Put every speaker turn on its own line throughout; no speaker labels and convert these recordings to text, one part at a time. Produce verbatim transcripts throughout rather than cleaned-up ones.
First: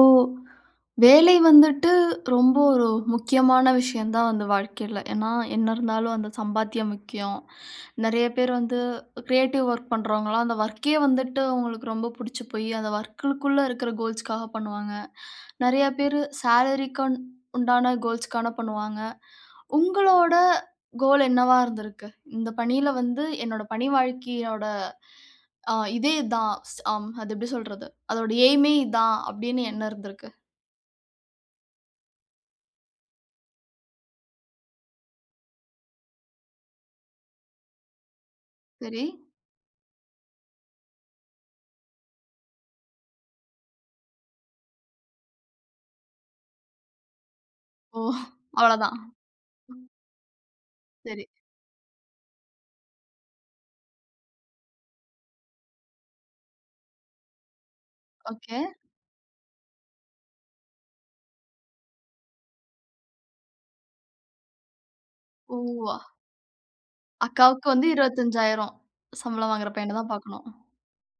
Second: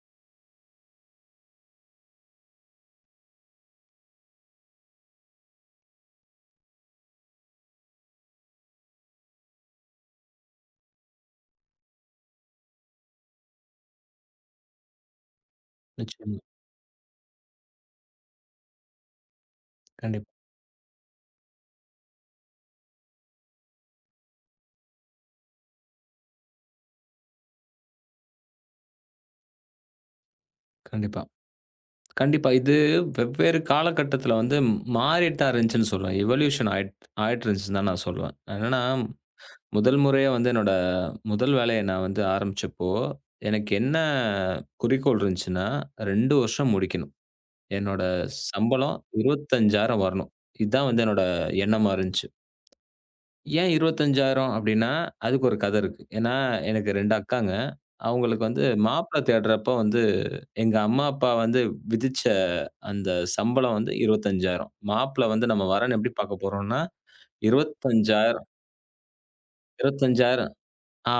இப்போ வேலை வந்துட்டு ரொம்ப ஒரு முக்கியமான விஷயம் தான் வந்து வாழ்க்கையில. ஏன்னா, என்ன இருந்தாலும் அந்த சம்பாத்தியம் முக்கியம். நெறைய பேர் வந்து கிரியேட்டிவ் ஒர்க் பண்றவங்கலாம், அந்த ஒர்க்கே வந்துட்டு அவங்களுக்கு ரொம்ப புடிச்சு போய், அந்த ஒர்க்குக்குள்ள இருக்கிற கோல்ஸ்க்காக பண்ணுவாங்க. நெறைய பேரு
நிச்சயமா.
சேலரிக்கு உண்டான கோல்ஸ்க்கான பண்ணுவாங்க.
கண்டிப்பா,
உங்களோட கோல் என்னவா இருந்திருக்கு? இந்த பணியில வந்து என்னோட பணி வாழ்க்கையோட அ இதே தான். ஸ் அம் அது எப்படி சொல்றது? அதோட எய்மே இதான் அப்படின்னு எண்ணம் இருந்திருக்கு.
கண்டிப்பா. கண்டிப்பா. இது வெவ்வேறு காலகட்டத்தில வந்து மாறிட்டு தான் இருந்துச்சுன்னு சொல்லுவேன். எவல்யூஷன் ஆயிட் ஆயிட்டு இருந்துச்சுன்னு தான் நான் சொல்லுவேன். என்னன்னா,
சரி.
முதல் முறையா வந்து என்னோட முதல் வேலைய நான் வந்து ஆரம்பிச்சப்போ, எனக்கு என்ன குறிக்கோள் இருந்துச்சுன்னா, ரெண்டு வருஷம் முடிக்கணும்.
ஓ!
என்னோட சம்பளம்
அவ்வளதான்.
இருபத்தி ஐந்தாயிரம் வரணும். இதுதான் வந்து என்னோட
சரி.
எண்ணமா இருந்துச்சு. ஏன் இருபத்தி ஐந்தாயிரம் அப்டின்னா, அதுக்கு ஒரு கதை இருக்கு. ஏன்னா, எனக்கு ரெண்டு அக்காங்க. அவங்களுக்கு
ஓகே.
வந்து மாப்பிள்ளை தேடுறப்ப வந்து எங்க அம்மா, அப்பா வந்து விதிச்ச அந்த சம்பளம் வந்து இருபத்தைஞ்சாயிரம் மாப்பிள வந்து
ஓ!
நம்ம வரன் எப்படி பார்க்க போறோம்னா,
அக்காவுக்கு வந்து
இருபத்தி ஐந்தாயிரம்
இருபத்தி ஐந்தாயிரம் சம்பளம் வாங்குற பையன தான் பார்க்கணும்.
இருபத்தைஞ்சாயிரம் ஆ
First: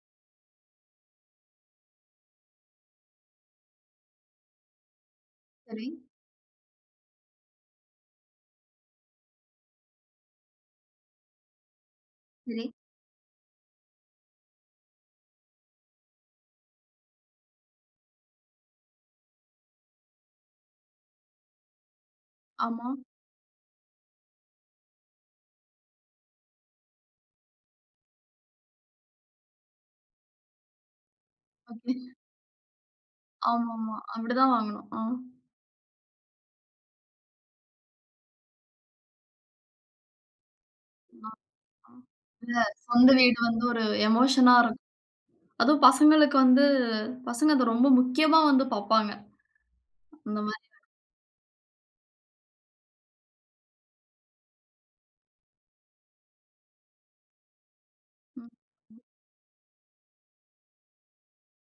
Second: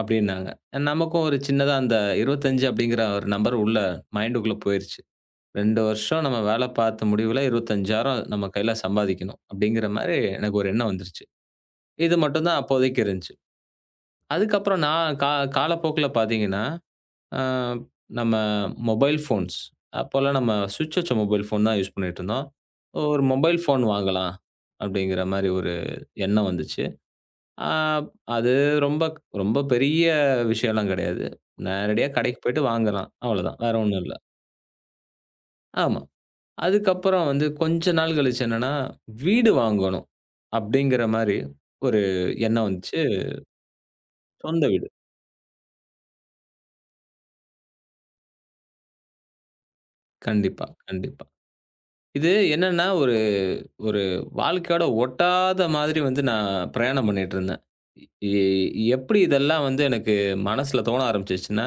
அப்படின்னாங்க. நமக்கும் ஒரு சின்னதா அந்த இருபத்தைஞ்சு அப்படிங்கிற ஒரு நம்பர் உள்ள மைண்டுக்குள்ள போயிருச்சு. ரெண்டு
சரி,
வருஷம் நம்ம வேலை பார்த்த முடிவுல இருபத்தி ஐந்தாயிரம் நம்ம கையில சம்பாதிக்கணும் அப்படிங்கிற மாரி எனக்கு ஒரு எண்ணம் வந்துருச்சு. இது மட்டும் தான்
சரி.
அப்போதைக்கு இருந்துச்சு. அதுக்கப்புறம் நான் கா காலப்போக்குல பார்த்தீங்கன்னா ஆ நம்ம மொபைல் ஃபோன்ஸ். அப்போலாம் நம்ம சுவிட்ச் வச்ச மொபைல் ஃபோன் தான் யூஸ் பண்ணிட்டுருந்தோம்.
ஆமா.
ஒரு மொபைல் ஃபோன் வாங்கலாம் அப்படிங்கிற மாரி ஒரு எண்ணம் வந்துச்சு. ஆ அது ரொம்ப ரொம்ப பெரிய விஷயம்லாம் கிடையாது.
ஓகே.
நேரடியா கடைக்கு போயிட்டு வாங்கலாம். அவ்வளோதான். வேற
ஆமாமா.
ஒண்ணும் இல்ல.
அப்படிதான் வாங்கணும். ஆ.
ஆமா. அதுக்கப்புறம் வந்து கொஞ்ச நாள் கழிச்சு என்னன்னா, வீடு வாங்கணும் அப்படிங்கிற
ஆமா.
மாரி ஒரு
இல்ல,
எண்ணம் வந்துச்சு.
சொந்த வீடு வந்து ஒரு எமோஷனா
சொந்த
இருக்கும்.
வீடு.
அதுவும் பசங்களுக்கு வந்து பசங்க அத ரொம்ப முக்கியமா வந்து பார்ப்பாங்க. அந்த மாரி.
கண்டிப்பா, கண்டிப்பா. இது என்னன்னா ஒரு வாழ்க்கையோட ஒட்டாத மாதிரி வந்து நான் பிரயாணம் பண்ணிட்டுருந்தேன். எ
ம்.
எப்படி இதெல்லாம் வந்து எனக்கு மனசுல தோண ஆரம்பிச்சுச்சுன்னா,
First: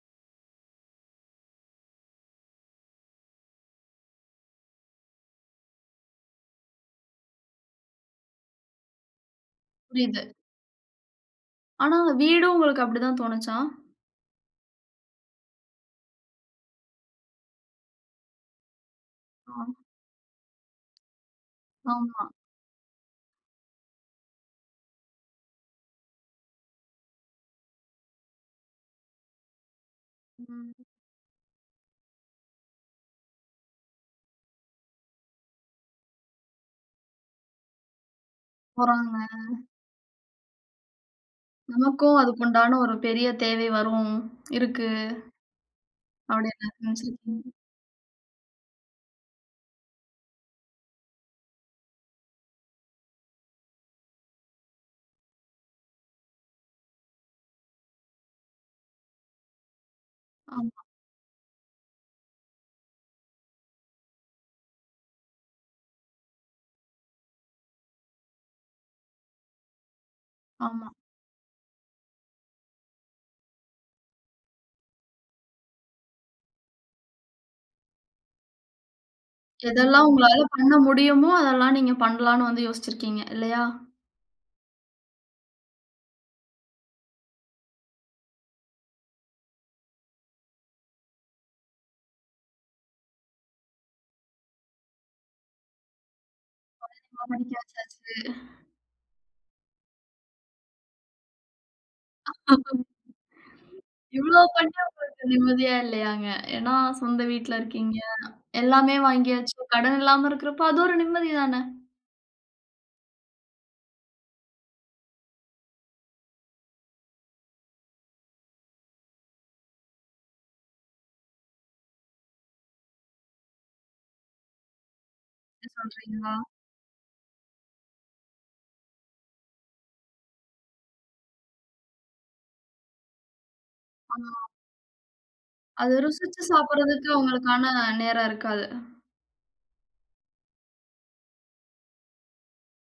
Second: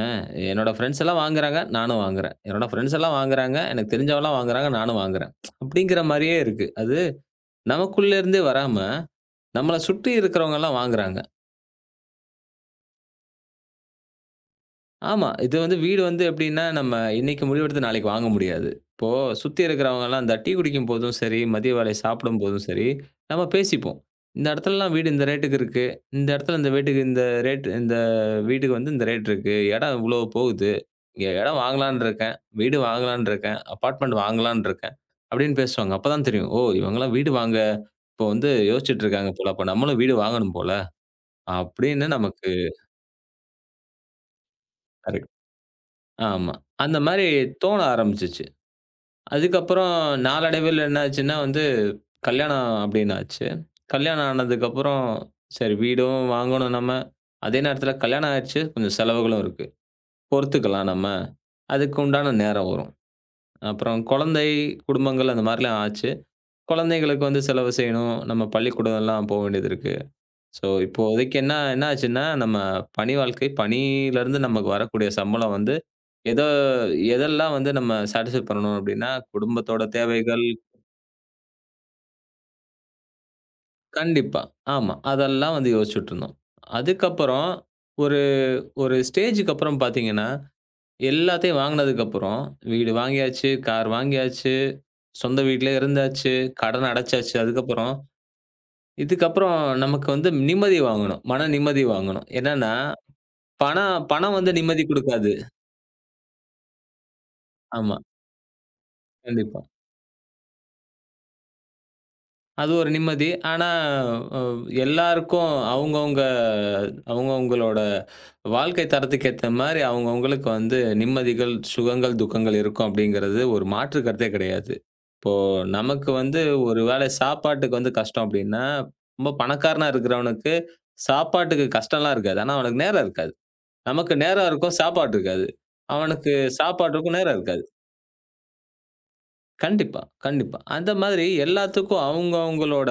அ என்னோட ஃப்ரெண்ட்ஸ் எல்லாம் வாங்குறாங்க, நானும் வாங்குறேன். என்னோட ஃப்ரெண்ட்ஸ் எல்லாம் வாங்குறாங்க, எனக்கு தெரிஞ்சவன்லாம் வாங்குறாங்க, நானும் வாங்குறேன். அப்படிங்கிற மாரியே இருக்கு. அது நமக்குள்ள இருந்தே வராம, நம்மள சுற்றி
புரியுது.
இருக்கிறவங்கலாம் வாங்குறாங்க.
ஆனா வீடும் உங்களுக்கு அப்படிதான் தோணுச்சா?
ஆமா. இது வந்து வீடு வந்து எப்படின்னா, நம்ம இன்னைக்கு முடிவெடுத்து நாளைக்கு வாங்க முடியாது. இப்போ
ஆ.
சுத்தி இருக்கிறவங்கலாம் இந்த டீ குடிக்கும்போதும் சரி, மதிய வேலை
ஆமா.
சாப்பிடும்போதும் சரி, நம்ம பேசிப்போம். இந்த இடத்துலலாம் வீடு இந்த ரேட்டுக்கு இருக்கு. இந்த இடத்துல இந்த வீட்டுக்கு இந்த ரேட் இந்த வீட்டுக்கு வந்து இந்த ரேட் இருக்கு. இடம் இவ்வளோ போகுது.
ம்.
இங்க இடம் வாங்கலான்னு இருக்கேன். வீடு வாங்கலான்னு இருக்கேன். அபார்ட்மெண்ட் வாங்கலான்னு இருக்கேன். அப்படின்னு பேசுவாங்க. அப்பதான் தெரியும். ஓ! இவங்கலாம் வீடு வாங்க இப்போ வந்து யோசிச்சுட்டு இருக்காங்க
போறாங்க.
போல. அப்ப நம்மளும் வீடு வாங்கணும் போல. அப்படின்னு
நமக்கும்
நமக்கு
அதுக்குண்டான ஒரு பெரிய தேவை வரும், இருக்கு
கரெக்ட். ஆமா.
அப்படின்னு
அந்த மாரி
நினைச்சிருக்கீங்க.
தோண ஆரம்பிச்சுச்சு. அதுக்கப்புறம் நாளடைவில என்ன ஆச்சுன்னா வந்து, கல்யாணம் அப்படின்னு ஆச்சு. கல்யாணம் ஆனதுக்கப்புறம், சரி வீடும் வாங்கணும் நம்ம. அதே நேரத்தில கல்யாணம் ஆயிருச்சு. கொஞ்சம் செலவுகளும் இருக்கு.
ஆமா,
பொறுத்துக்கலாம் நம்ம. அதுக்கு உண்டான நேரம் வரும். அப்புறம் குழந்தை, குடும்பங்கள் அந்த மாரிலாம் ஆச்சு. குழந்தைகளுக்கு வந்து செலவு செய்யணும். நம்ம பள்ளிக்கூடம்லாம் போ வேண்டியது இருக்கு. ஸோ
ஆமா.
இப்போதைக்கு என்ன என்ன ஆச்சுன்னா, நம்ம பணி வாழ்க்கை பணியிலருந்து நமக்கு வரக்கூடிய சம்பளம் வந்து, எத எதெல்லாம் வந்து நம்ம சாட்டிஸ்ஃபை பண்ணணும் அப்படின்னா, குடும்பத்தோட
எதெல்லாம் உங்களால
தேவைகள்
பண்ண முடியுமோ, அதெல்லாம் நீங்க பண்ணலான்னு வந்து யோசிச்சிருக்கீங்க இல்லையா?
கண்டிப்பா. ஆமா. அதெல்லாம் வந்து யோசிச்சுட்டுருந்தோம். அதுக்கப்புறம் ஒரு ஒரு ஸ்டேஜுக்கு அப்புறம் பார்த்தீங்கன்னா, எல்லாத்தையும் வாங்குனதுக்கப்புறம் வீடு வாங்கியாச்சு, கார் வாங்கியாச்சு, சொந்த வீட்லயே இருந்தாச்சு, கடன்
நல்லா
அடைச்சாச்சு.
படிக்க
அதுக்கப்புறம்
வச்சாச்சு.
இதுக்கப்புறம் நமக்கு வந்து நிம்மதி வாங்கணும். மன நிம்மதி வாங்கணும். என்னன்னா, பணம் பணம்
இவ்ளோ
வந்து நிம்மதி
பண்ணியும் உங்களுக்கு
குடுக்காது.
நிம்மதியா இல்லையாங்க? ஏன்னா சொந்த வீட்ல
ஆமா.
இருக்கீங்க, எல்லாமே வாங்கியாச்சு,
கண்டிப்பா.
கடன் இல்லாம இருக்கிறப்போ அது ஒரு நிம்மதி தானே!
அது ஒரு நிம்மதி. ஆனா, அ எல்லாருக்கும் அவங்கவங்க அவங்கவங்களோட வாழ்க்கை தரத்துக்கு ஏத்த மாரி அவங்கவங்களுக்கு வந்து நிம்மதிகள், சுகங்கள், துக்கங்கள் இருக்கும் அப்படிங்கிறது ஒரு மாற்று கருத்தே கிடையாது. இப்போ
அப்டி
நமக்கு
சொல்றீங்களா?
வந்து ஒரு வேளை சாப்பாட்டுக்கு வந்து கஷ்டம் அப்படின்னா, ரொம்ப பணக்காரனா இருக்கிறவனுக்கு சாப்பாட்டுக்கு கஷ்டம்லாம் இருக்காது. ஆனா, அவனுக்கு நேரம் இருக்காது. நமக்கு
ஆமா.
நேரம் இருக்கும், சாப்பாடு இருக்காது.
அது
அவனுக்கு
ருசிச்சு சாப்பிடுறதுக்கு
சாப்பாட்டுக்கும் நேரம் இருக்காது.
உங்களுக்கான நேரம் இருக்காது.
கண்டிப்பா, கண்டிப்பா. அந்த மாதிரி எல்லாத்துக்கும் அவுங்க அவுங்களோட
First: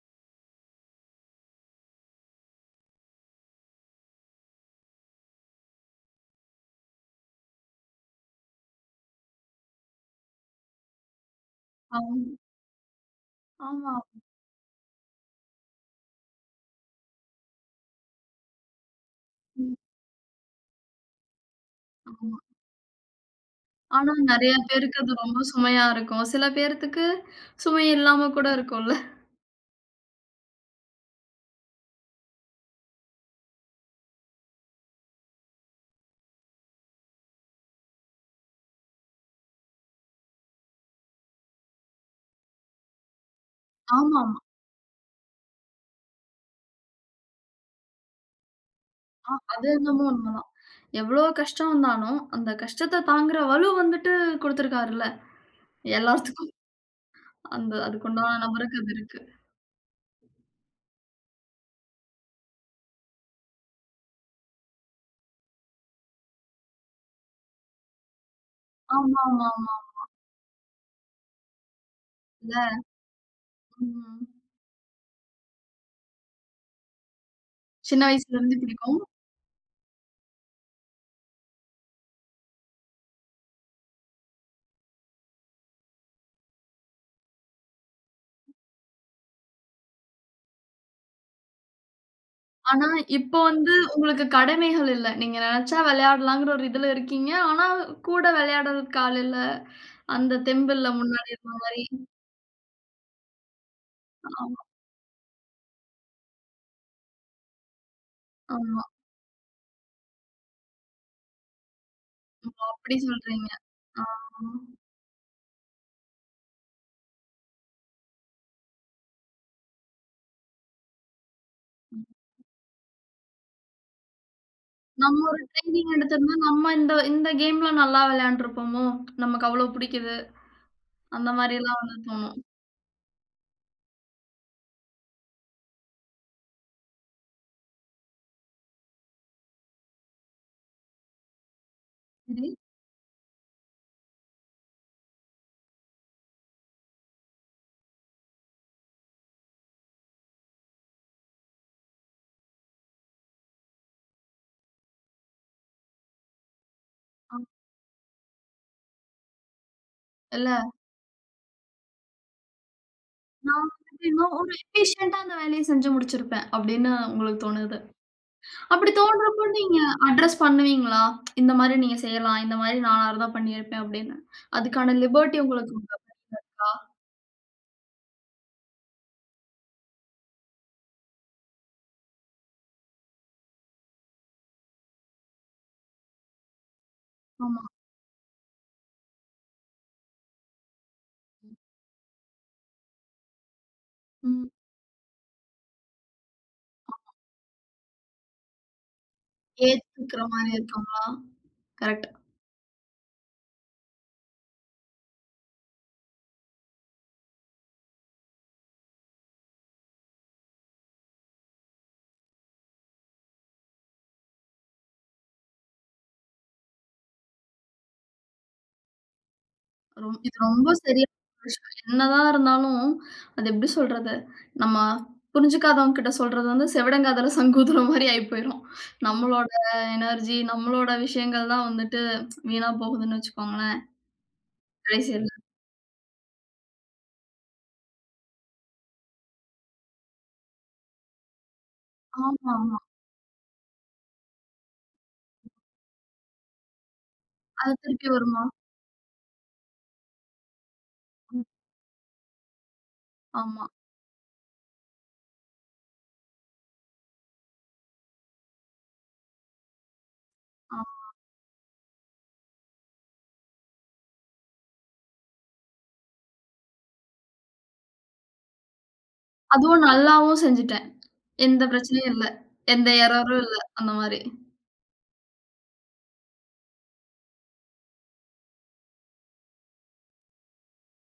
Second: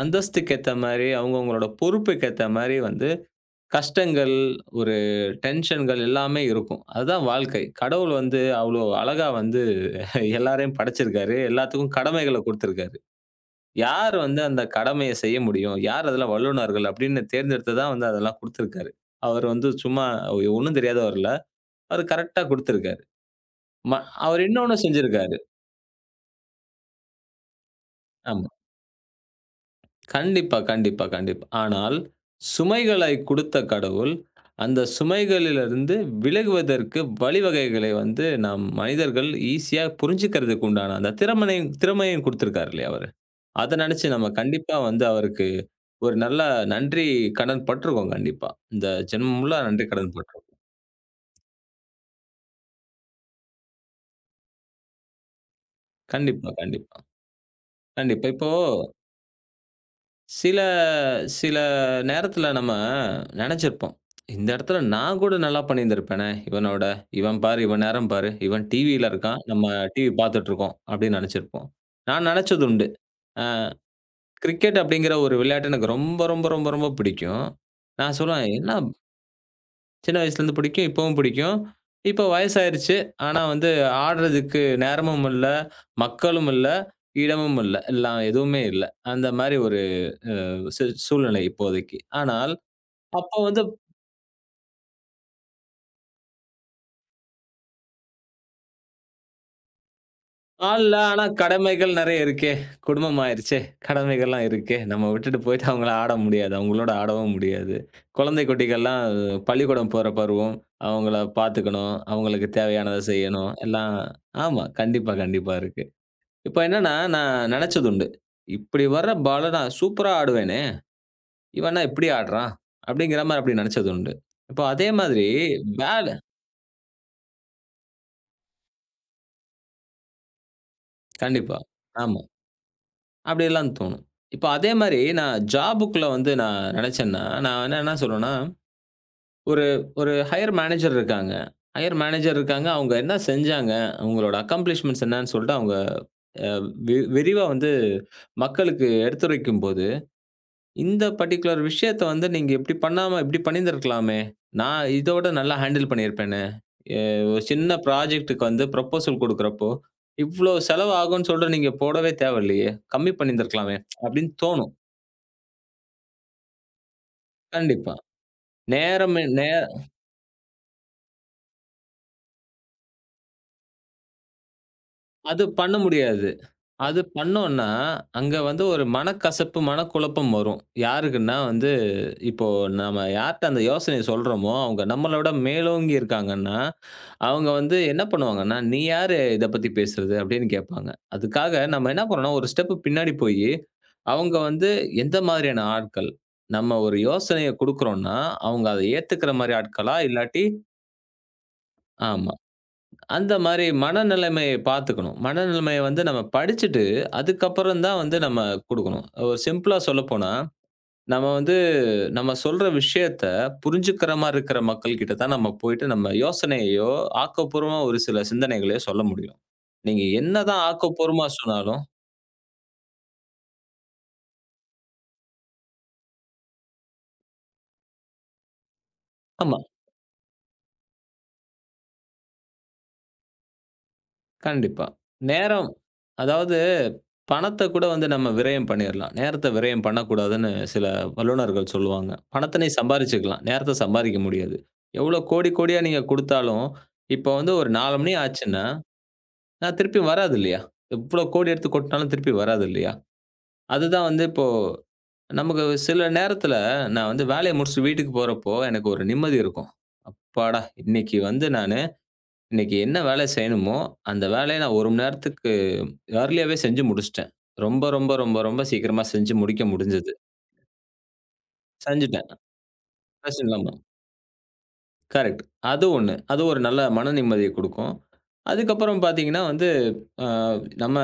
அந்தஸ்துக்கு ஏத்த மாரி, அவுங்க அவுங்களோட பொறுப்புக்கு ஏத்த மாரி வந்து கஷ்டங்கள், ஒரு டென்ஷன்கள் எல்லாமே இருக்கும். அதுதான் வாழ்க்கை. கடவுள் வந்து அவ்ளோ அழகா வந்து எல்லாரையும் படைச்சிருக்காரு. எல்லாத்துக்கும்
ஆமா,
கடமைகள குடுத்திருக்காரு.
ஆமா.
யார் வந்து அந்த கடமைய செய்ய முடியும்? யார் அதுல வல்லுனர்கள்? அப்படின்னு தேர்ந்தெடுத்து தான் வந்து அதெல்லாம் குடுத்திருக்காரு. அவர் வந்து
ம்.
சும்மா ஒண்ணும் தெரியாதவர் இல்ல. அவர்
ஆமா.
கரெக்ட்டா குடுத்திருக்காரு. ம
ஆனா,
அவர்
நெறைய
இன்னொன்னு
பேருக்கு அது
செஞ்சிருக்காரு.
ரொம்ப சுமையா இருக்கும். சில பேர்த்துக்கு சுமை இல்லாம
ஆமா.
கூட இருக்கும்ல.
கண்டிப்பா, கண்டிப்பா, கண்டிப்பா. ஆனால் சுமைகளை குடுத்த கடவுள், அந்த சுமைகளிலிருந்து விலகுவதற்கு வழிவகைகளை வந்து நாம் மனிதர்கள் ஈஸியா புரிஞ்சுக்கிறதுக்கு உண்டான அந்த திறமனையும் திறமையும் குடுத்திருக்காரு இல்லையா அவரு. அத நெனச்சு நம்ம
ஆமாமா.
கண்டிப்பா வந்து அவருக்கு ஒரு நல்ல நன்றி கடன் பட்டுருக்கோம் கண்டிப்பா. இந்த
ஆ,
ஜென்மம்
அது
முழுவதும் நன்றி
என்னமோ
கடன் பட்டுருக்கோம்.
உண்மதான். எவ்ளோ கஷ்டம் வந்தாலும், அந்த கஷ்டத்த தாங்குற வலு வந்துட்டு குடுத்துருக்காருல்ல,
கண்டிப்பா,
எல்லாத்துக்கும்.
கண்டிப்பா,
அந்த
கண்டிப்பா.
அதுக்குண்டான
இப்போ
நபருக்கு அது இருக்கு.
சில சில நேரத்தில நம்ம நெனச்சிருப்போம். இந்த இடத்துல நான் கூட நல்லா பண்ணியிருந்திருப்பேனே! இவனோட. இவன் பாரு, இவன் நேரம் பாரு. இவன் டிவியில இருக்கான். நம்ம
ஆமாமாமா.
டிவி பார்த்துட்டுருக்கோம். அப்படின்னு நெனச்சிருப்போம். நான்
இல்ல.
நெனச்சது உண்டு. அ
ம்.
கிரிக்கெட் அப்படிங்கிற ஒரு விளையாட்டு எனக்கு ரொம்ப, ரொம்ப, ரொம்ப, ரொம்ப பிடிக்கும்.
சின்ன
நான் சொல்லுவேன்,
வயசுலருந்து
"என்ன
பிடிக்கும்.
சின்ன வயசுலேருந்து பிடிக்கும். இப்பவும் பிடிக்கும். இப்போ வயசாயிருச்சு. ஆனா வந்து ஆடுறதுக்கு நேரமும் இல்ல, மக்களும் இல்ல, இடமும் இல்ல. எல்லாம் எதுவுமே இல்ல." அந்த மாரி ஒரு சு சூழ்நிலை இப்போதைக்கு. ஆனால்,
ஆனா,
அப்போ
இப்போ
வந்து
வந்து உங்களுக்கு கடமைகள் இல்ல. நீங்க நெனச்சா விளையாடலாங்கிற ஒரு இதுல இருக்கீங்க. ஆனா, கூட விளையாடுறதுக்கு ஆள் இல்ல. அந்த தெம்பு இல்ல
ஆள்ல
முன்ன
ஆனா
மாரி.
கடமைகள் நெறைய இருக்கே! குடும்பம் ஆயிருச்சே! கடமைகள்லாம்
ஆமா,
இருக்கே! நம்ம விட்டுட்டு போயிட்டு அவங்கள ஆட முடியாது. அவங்களோட ஆடவும் முடியாது. குழந்தை
ஆமா.
குட்டிகள்லாம் பள்ளிக்கூடம் போற பருவம். அவங்கள பார்த்துக்கணும். அவங்களுக்கு
ஓ!
தேவையானத
அப்படி சொல்றீங்க.
செய்யணும். எல்லாம்
ஆ.
ஆமா. கண்டிப்பா, கண்டிப்பா இருக்கு. இப்ப என்னன்னா, நான் நெனச்சதுண்டு. "இப்படி வர்ற பால நான் சூப்பரா ஆடுவேனே! இவன் என்ன இப்படி ஆடுறான்?" அப்படிங்கிற மாரி அப்படி நெனச்சதுண்டு. இப்போ அதே
நம்ம
மாதிரி
ஒரு ட்ரெய்னிங்
வேல
எடுத்திருந்தா, நம்ம இந்த இந்த கேம்ல நல்லா விளையாண்டுருப்போமோ! நமக்கு அவ்ளோ பிடிக்குது. அந்த
கண்டிப்பா.
மாரிலாம் வந்து
ஆமா.
தோணும்.
அப்படியெல்லாம் தோணும். இப்ப அதே மாரி நான் ஜாபுக்குள்ள வந்து நான் நெனச்சேன்னா, நான் என்ன என்ன சொல்லுவேன்னா, ஒரு ஒரு ஹையர் மேனேஜர் இருக்காங்க. ஹையர் மேனேஜர்
சரி.
இருக்காங்க. அவங்க என்ன செஞ்சாங்க? அவங்களோட அக்கம்ப்ளிஷ்மெண்ட்ஸ் என்னன்னு சொல்லிட்டு அவங்க வெ விரிவா வந்து மக்களுக்கு எடுத்துரைக்கும்போது, இந்த பர்ட்டிகுலர் விஷயத்த வந்து நீங்க இப்படி பண்ணாம இப்படி பண்ணியிருந்திருக்கலாமே. நான் இதோட நல்லா ஹேண்டில் பண்ணியிருப்பேனே. எ
ஆ,
ஒரு சின்ன ப்ராஜெக்ட்டுக்கு வந்து ப்ரொபோசல் குடுக்குறப்போ, இவ்ளோ
இல்ல,
செலவு ஆகும்ன்னு சொல்லிட்டு நீங்க போடவே தேவையில்லையே. கம்மி
நான்
பண்ணியிருந்திருக்கலாமே
வந்துட்டு
அப்படின்னு
இன்னும் ஒரு
தோணும்.
எஃபிஷியன்ட்டா அந்த வேலைய செஞ்சு முடிச்சிருப்பேன் அப்படின்னு உங்களுக்கு தோணுது.
கண்டிப்பா.
அப்படி
நேரமே
தோன்றப்போ
நே
நீங்க அட்ரஸ் பண்ணுவீங்களா? இந்த மாரி நீங்க செய்யலாம். இந்த மாரி நானா இருந்தா பண்ணியிருப்பேன் அப்படின்னு. அதுக்கான லிபர்ட்டி
அது
உங்களுக்கு
பண்ண
உண்டா?
முடியாது. அது பண்ணோம்னா, அங்க வந்து ஒரு மனக்கசப்பு, மனக்குழப்பம் வரும். யாருக்குன்னா வந்து, இப்போ நம்ம யார்ட்ட அந்த யோசனைய சொல்றோமோ, அவங்க நம்மள விட மேலோங்கி இருக்காங்கன்னா, அவங்க
ஆமா.
வந்து என்ன பண்ணுவாங்கன்னா, "நீ யாரு இத பத்தி பேசுறது?" அப்படின்னு கேட்பாங்க. அதுக்காக நம்ம என்ன பண்ணணும்னா, ஒரு ஸ்டெப் பின்னாடி போயி, அவங்க
ம்.
வந்து எந்த மாதிரியான ஆட்கள்? நம்ம ஒரு யோசனைய குடுக்குறோம்னா, அவங்க அத ஏத்துக்கிற மாரி ஆட்களா?
ஏத்துக்கிற
இல்லாட்டி
மாரி இருக்குங்களா? கரெக்ட்.
ஆமா. அந்த மாரி மனநிலைமைய பார்த்துக்கணும். மனநிலைமைய வந்து நம்ம படிச்சுட்டு, அதுக்கப்புறம் தான் வந்து நம்ம குடுக்கணும். ஒரு சிம்பிளா சொல்லப்போனா, நம்ம வந்து நம்ம சொல்ற விஷயத்த புரிஞ்சுக்கிற மாரி இருக்கிற மக்கள் கிட்ட தான் நம்ம போயிட்டு நம்ம யோசனையையோ, ஆக்கப்பூர்வமா ஒரு சில சிந்தனைகளையோ சொல்ல முடியும். நீங்க
ரொம் இது
என்னதான்
ரொம்ப சரியான
ஆக்கப்பூர்வமா
ஒரு விஷயம்.
சொன்னாலும்
என்னதான் இருந்தாலும், அது எப்படி சொல்றது? நம்ம புரிஞ்சுக்காதவங்க கிட்ட சொல்றது வந்து செவிடங்காதுல சங்கூதுற மாரி ஆயி போயிரும். நம்மளோட
ஆமா.
எனர்ஜி, நம்மளோட விஷயங்கள் தான் வந்துட்டு வீணா போகுதுன்னு வச்சுக்கோங்களேன்,
கண்டிப்பா.
கடைசியில.
நேரம் அதாவது பணத்த கூட வந்து நம்ம விரயம் பண்ணிறலாம். நேரத்த விரயம் பண்ணக்கூடாதுன்னு சில வல்லுனர்கள் சொல்லுவாங்க. பணத்த நீ
ஆமாமா.
சம்பாரிச்சுக்கலாம். நேரத்த சம்பாரிக்க முடியாது. எவ்வளோ கோடி, கோடியா நீங்க குடுத்தாலும், இப்போ வந்து ஒரு
அது
நாலு
திருப்பி
மணி
வருமா?
ஆச்சுன்னா, நான் திருப்பி வராது இல்லையா? எவ்வளோ
ம்.
கோடி எடுத்து கொட்னாலும் திருப்பி வராது இல்லையா?
ஆமா,
அதுதான் வந்து இப்போ நமக்கு சில நேரத்துல நான் வந்து வேலைய முடிச்சுட்டு வீட்டுக்கு போறப்போ, எனக்கு ஒரு நிம்மதி இருக்கும். அப்பாடா!
ஆமா.
இன்னைக்கு வந்து நானு இன்னைக்கு என்ன வேலை செய்யணுமோ, அந்த வேலைய நான் ஒரு மணி நேரத்துக்கு ஏர்லியாவே செஞ்சு முடிச்சுட்டேன். ரொம்ப, ரொம்ப, ரொம்ப, ரொம்ப சீக்கிரமா செஞ்சு முடிக்க
அதுவும்
முடிஞ்சது.
நல்லாவும் செஞ்சுட்டேன். எந்த பிரச்சனையும் இல்ல.
செஞ்சுட்டேன்.
எந்த எரரும்
பிரச்சனை
இல்ல.
இல்லாம.
அந்த மாரி.
கரெக்ட். அது ஒன்னு. அது ஒரு நல்ல மன நிம்மதிய குடுக்கும். அதுக்கப்புறம் பார்த்தீங்கன்னா வந்து, அ நம்ம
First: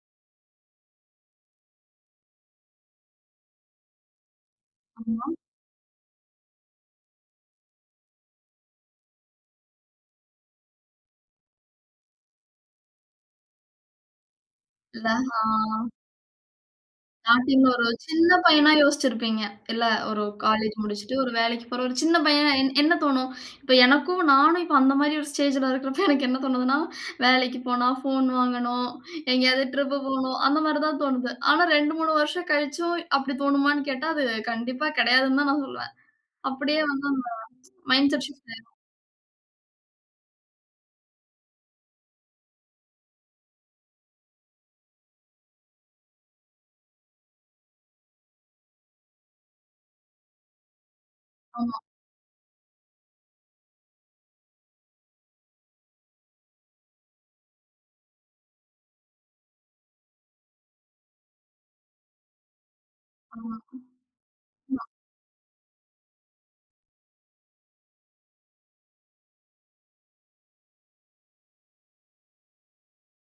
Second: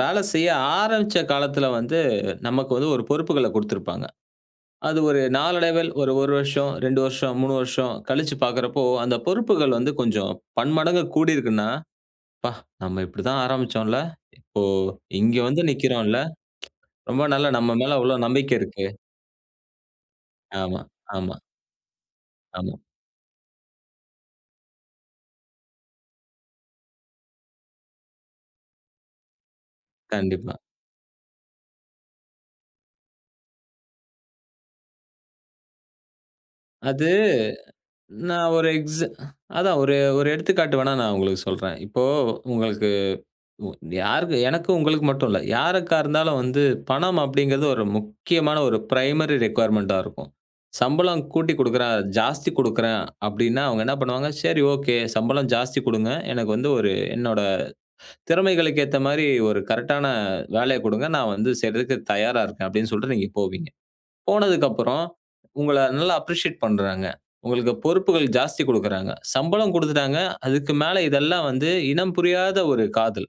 வேலை செய்ய ஆரம்பிச்ச காலத்துல வந்து, நமக்கு வந்து ஒரு பொறுப்புகள குடுத்திருப்பாங்க. அது ஒரு
ஆமா.
நாளடைவில் ஒரு 1 வருஷம், ரெண்டு வருஷம், மூணு வருஷம் கழிச்சு பார்க்கிறப்போ, அந்த பொறுப்புகள் வந்து கொஞ்சம் பன்மடங்கு கூடியிருக்குன்னா, "அப்பா! நம்ம இப்படிதான் ஆரம்பிச்சோம்ல. இப்போ
இல்ல.
இங்க
ஆ.
வந்து நிக்கிறோம்ல. ரொம்ப நல்லா
ஸ்டார்டிங்ல
நம்ம
ஒரு
மேல அவ்ளோ
சின்ன
நம்பிக்கை
பையனா
இருக்கு."
யோசிச்சிருப்பீங்க. இல்ல, ஒரு காலேஜ்
ஆமா,
முடிச்சுட்டு ஒரு
ஆமா,
வேலைக்கு போற ஒரு சின்ன பையன் என்
ஆமா.
என்ன தோணும்? இப்ப எனக்கும் நானும் இப்ப அந்த மாரி ஒரு ஸ்டேஜ்ல இருக்கிறப்ப எனக்கு என்ன தோணுதுன்னா, வேலைக்கு போனா ஃபோன் வாங்கணும், எங்கேயாவது ட்ரிப் போணும்
கண்டிப்பா.
அந்த மாரி தான் தோணுது. ஆனா ரெண்டு, மூணு வருஷம் கழிச்சும் அப்படி தோணுமான்னு கேட்டா, அது கண்டிப்பா கிடையாதுன்னு தான் நான் சொல்லுவேன். அப்படியே வந்து
அது
அந்த மைண்ட் செட்
நான்
ஷிஃப்ட்
ஒரு
ஆயிரும்.
எக்ஸ அதான் ஒரு ஒரு எடுத்துக்காட்டு வேணா நான் உங்களுக்கு சொல்றேன். இப்போ உங்களுக்கு உ யாருக்கு எனக்கு உங்களுக்கு மட்டும் இல்ல. யாருக்கா இருந்தாலும் வந்து பணம் அப்படிங்கிறது ஒரு முக்கியமான ஒரு பிரைமரி ரிக்வயர்மென்ட்டா இருக்கும். சம்பளம் கூட்டி
ஆமா,
குடுக்குறேன், ஜாஸ்தி குடுக்குறேன் அப்படின்னா, அவங்க என்ன பண்ணுவாங்க, "சரி ஓகே. சம்பளம் ஜாஸ்தி குடுங்க. எனக்கு வந்து ஒரு என்னோட திறமைகளுக்கு ஏத்த மாரி ஒரு கரெக்ட்டான வேலைய குடுங்க. நான் வந்து செய்றதுக்கு தயாரா இருக்கேன்" அப்படின்னு சொல்லிட்டு நீங்க
ஆமா,
போவீங்க.
ஆமா,
போனதுக்கப்புறம், உங்கள நல்லா அப்ரிஷியேட் பண்றாங்க. உங்களுக்கு பொறுப்புகள் ஜாஸ்தி குடுக்குறாங்க. சம்பளம் குடுத்துட்டாங்க. அதுக்கு மேல இதெல்லாம் வந்து இனம் புரியாத ஒரு காதல்.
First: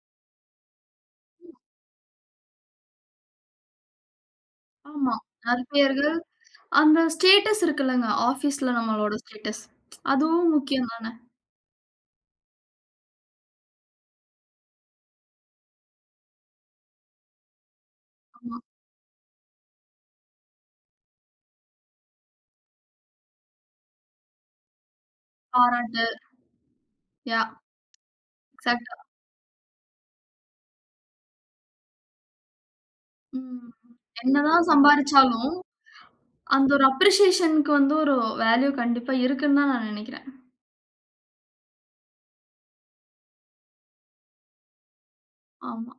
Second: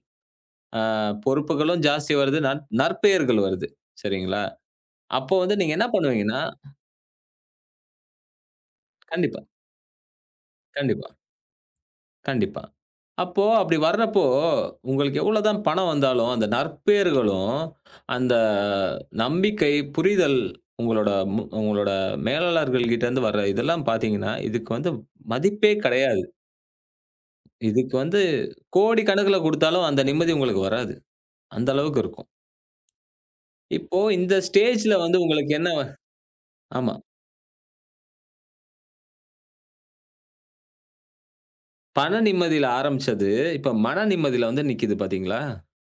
அ பொறுப்புகளும் ஜாஸ்தி வருது. நற் நற்பெயர்கள் வருது. சரிங்களா?
ஆமா.
அப்போ வந்து நீங்க என்ன
நற்பெயர்கள்,
பண்ணுவீங்கன்னா
அந்த ஸ்டேட்டஸ் இருக்குல்லங்க, ஆஃபீஸ்ல நம்மளோட
கண்டிப்பா,
ஸ்டேட்டஸ் அதுவும் முக்கியம்
கண்டிப்பா,
தானே.
கண்டிப்பா. அப்போ அப்படி வர்றப்போ, உங்களுக்கு எவ்வளோ தான் பணம் வந்தாலும், அந்த நற்பெயர்களும், அந்த
ஆமா.
நம்பிக்கை, புரிதல் உங்களோட மு உங்களோட மேலாளர்கள் கிட்ட இருந்து வர்ற இதெல்லாம் பார்த்தீங்கன்னா, இதுக்கு வந்து மதிப்பே
பாராட்டு.
கிடையாது.
யா
இதுக்கு வந்து
எக்ஸாக்ட்.
கோடி கணக்குல குடுத்தாலும் அந்த நிம்மதி உங்களுக்கு வராது. அந்த அளவுக்கு இருக்கும்.
ம்.
இப்போ இந்த
என்னதான்
ஸ்டேஜ்ல வந்து உங்களுக்கு
சம்பாரிச்சாலும்,
என்ன
அந்த ஒரு
ஆமா.
அப்ரிசியேஷனுக்கு வந்து ஒரு வேல்யூ கண்டிப்பா இருக்குன்னு தான் நான் நெனைக்கிறேன்.
பண நிம்மதியில ஆரம்பிச்சது, இப்ப மன நிம்மதியில வந்து நிக்குது பார்த்தீங்களா?
ஆமா.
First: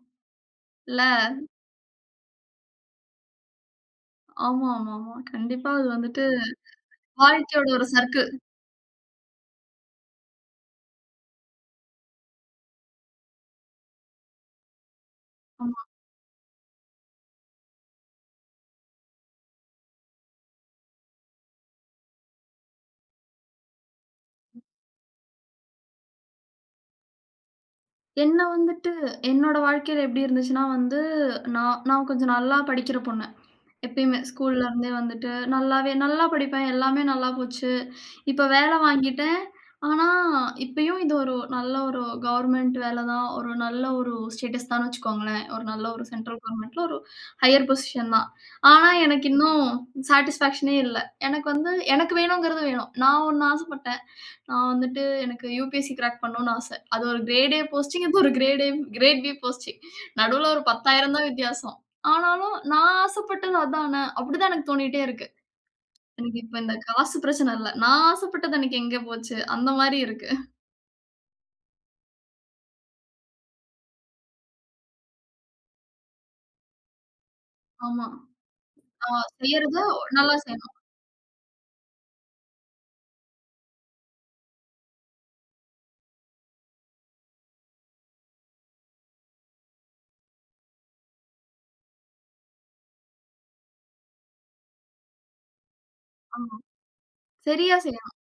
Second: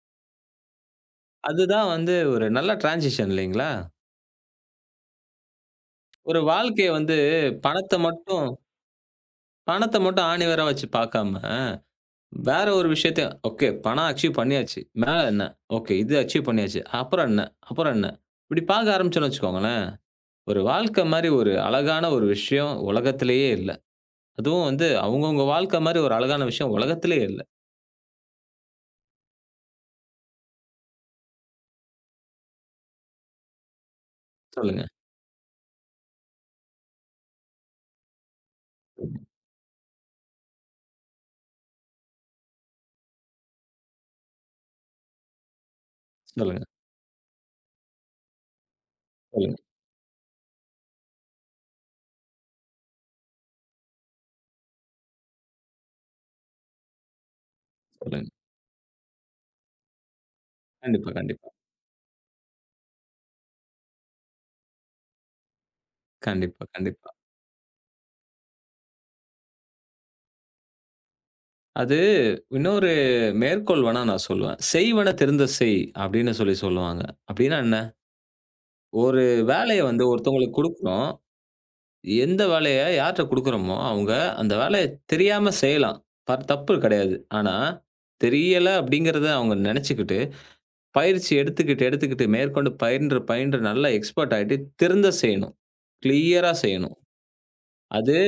இல்ல?
அதுதான் வந்து ஒரு நல்ல டிரான்சிஷன் இல்லைங்களா?
ஆமா, ஆமா, ஆமா. கண்டிப்பா அது வந்துட்டு
ஒரு வாழ்க்கைய வந்து
வாழ்க்கையோட ஒரு
பணத்த
சர்க்கிள்.
மட்டும் பணத்த மட்டும் ஆணிவேரா வச்சு பார்க்காம, வேற ஒரு விஷயத்த ஓகே பணம் அச்சீவ் பண்ணியாச்சு. மேல என்ன? ஓகே இது அச்சீவ் பண்ணியாச்சு. அப்புறம் என்ன? அப்புறம் என்ன? இப்படி பார்க்க ஆரம்பிச்சோம்னு வச்சுக்கோங்களேன், ஒரு வாழ்க்கை மாரி ஒரு அழகான ஒரு விஷயம் உலகத்திலேயே இல்ல. அதுவும் வந்து அவங்கவங்க வாழ்க்கை மாரி ஒரு அழகான விஷயம் உலகத்திலேயே இல்ல.
என்ன வந்துட்டு என்னோட வாழ்க்கையில எப்படி இருந்துச்சுன்னா வந்து, நான் நான் கொஞ்சம் நல்லா படிக்கிற பொண்ணு. எப்பயுமே ஸ்கூல்ல
சொல்லுங்க,
இருந்தே வந்துட்டு நல்லாவே நல்லா படிப்பேன். எல்லாமே நல்லா போச்சு. இப்ப வேலை வாங்கிட்டேன். ஆனா, இப்பயும் இது ஒரு நல்ல ஒரு கவர்மெண்ட் வேலை தான். ஒரு நல்ல ஒரு ஸ்டேட்டஸ் தான் வச்சுக்கோங்களேன். ஒரு நல்ல ஒரு சென்ட்ரல்
சொல்லுங்க,
கவர்மெண்ட்ல ஒரு ஹையர் பொசிஷன் தான். ஆனா, எனக்கு
சொல்லுங்க,
இன்னும் சாட்டிஸ்ஃபேக்ஷனே இல்ல. எனக்கு வந்து எனக்கு வேணுங்கிறது வேணும். நான் ஒண்ணு ஆசைப்பட்டேன். நான் வந்துட்டு எனக்கு யுபிஎஸ்சி கிராக் பண்ணணும்னு ஆச. அது ஒரு கிரேட் ஏ போஸ்டிங். இது
சொல்லுங்க.
ஒரு grade A grade B posting. நடுவுல ஒரு
கண்டிப்பா,
பத்தாயிரம் தான்
கண்டிப்பா.
வித்தியாசம். ஆனாலும் நான் ஆசைப்பட்டது அதானே! அப்பிடிதான் எனக்கு தோணிட்டே இருக்கு. எனக்கு இப்ப
கண்டிப்பா,
இந்த
கண்டிப்பா.
காசு பிரச்சனை இல்ல. நான் ஆசைப்பட்டது எனக்கு எங்க போச்சு? அந்த மாரி இருக்கு.
அது இன்னொரு மேற்கோள் வேணா நான் சொல்லுவேன். "செய்வன திருந்த செய்" அப்படின்னு சொல்லி சொல்லுவாங்க. அப்படின்னா என்ன?
ஆமா. ஆ,
ஒரு
செய்யறத
வேலைய வந்து
நல்லா
ஒருத்தவங்களுக்கு
செய்யணும்.
குடுக்குறோம். எந்த வேலைய யார்ட்ட குடுக்குறோமோ, அவங்க அந்த வேலைய தெரியாம செய்யலாம். ப தப்பு கிடையாது. ஆனா, தெரியல அப்படிங்கிறத அவங்க நெனச்சுக்கிட்டு பயிற்சி எடுத்துக்கிட்டு, எடுத்துக்கிட்டு மேற்கொண்டு பயின்று, பயின்று நல்லா எக்ஸ்பெர்ட் ஆயிட்டு திருந்த செய்யணும். கிளியரா
ஆமா.
செய்யணும்.
சரியா
அது
செய்யணும்.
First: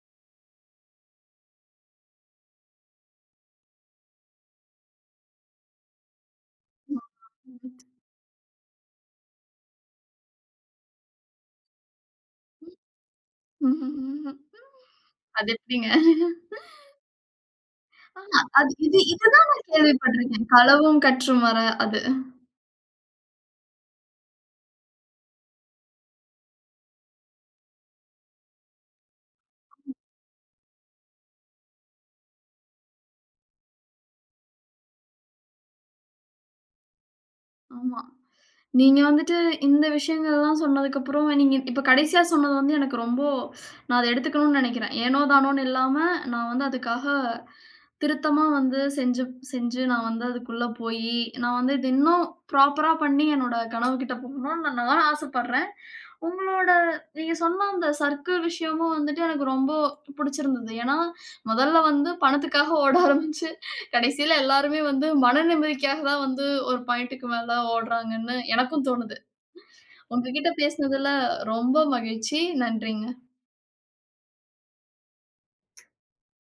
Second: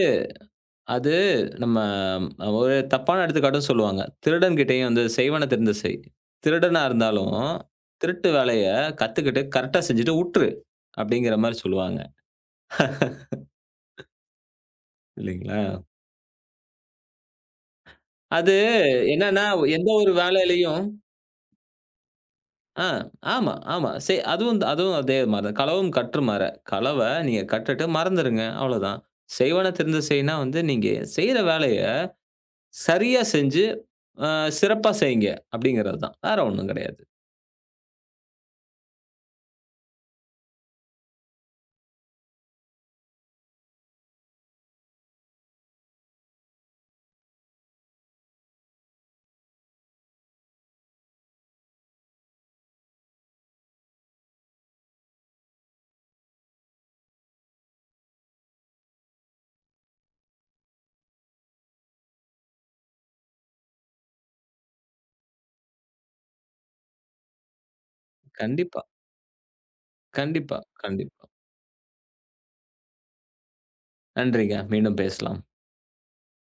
அது நம்ம ஒரு தப்பான எடுத்துக்காட்டும் சொல்லுவாங்க. திருடன்கிட்டயும் வந்து செய்வன திருந்த செய். திருடனா இருந்தாலும், திருட்டு வேலைய கத்துக்கிட்டு கரெக்ட்டா செஞ்சுட்டு உட்ரு. அப்படிங்கிற மாரி சொல்லுவாங்க.
ம்ஹ்ஹ்ம். அது
இல்லைங்களா?
எப்பிடிங்க? ஆ,
அது
அது இது
என்னன்னா
இதுதான் நான்
எந்த ஒரு
கேள்விப்பட்டிருக்கேன்.
வேலையிலயும்
களவும் கற்றும் வர அது.
ஆ. ஆமா, ஆமா. சே அதுவும் த- அதுவும் அதே மாரி தான். களவும் கற்றுமாற. களவ நீங்க கற்றுட்டு மறந்துருங்க. அவ்வளோதான். செய்வன திருந்த செய்னா வந்து நீங்க செய்ற வேலைய சரியா செஞ்சு, அ சிறப்பா செய்யுங்க அப்படிங்கிறது தான். வேற ஒண்ணும் கிடையாது.
ஆமா. நீங்க வந்துட்டு இந்த விஷயங்கள்லாம் சொன்னதுக்கப்புறம், நீங்க இப்ப கடைசியா சொன்னது வந்து எனக்கு ரொம்ப, நான் அத எடுத்துக்கணும்னு நெனைக்கிறேன். ஏனோ தானோன்னு இல்லாம, நான் வந்து அதுக்காக திருத்தமா வந்து செஞ்சு செஞ்சு நான் வந்து அதுக்குள்ள போயி, நான் வந்து இது இன்னும் ப்ராப்பரா பண்ணி என்னோட கனவுகிட்ட போகணும்னு நான் நானும் ஆசைப்படுறேன். உங்களோட நீங்க சொன்ன அந்த சர்க்கிள் விஷயமும் வந்துட்டு எனக்கு ரொம்ப புடிச்சிருந்தது. ஏன்னா, முதல்ல வந்து பணத்துக்காக ஓட ஆரம்பிச்சு, கடைசியில எல்லாருமே வந்து மன நிம்மதிக்காக தான் வந்து ஒரு பாயிண்ட்டுக்கு மேல ஓடுறாங்கன்னு
கண்டிப்பா,
எனக்கும் தோணுது. உங்ககிட்ட
கண்டிப்பா,
பேசினதுல
கண்டிப்பா.
ரொம்ப மகிழ்ச்சி. நன்றிங்க.
நன்றிங்க. மீண்டும் பேசலாம்.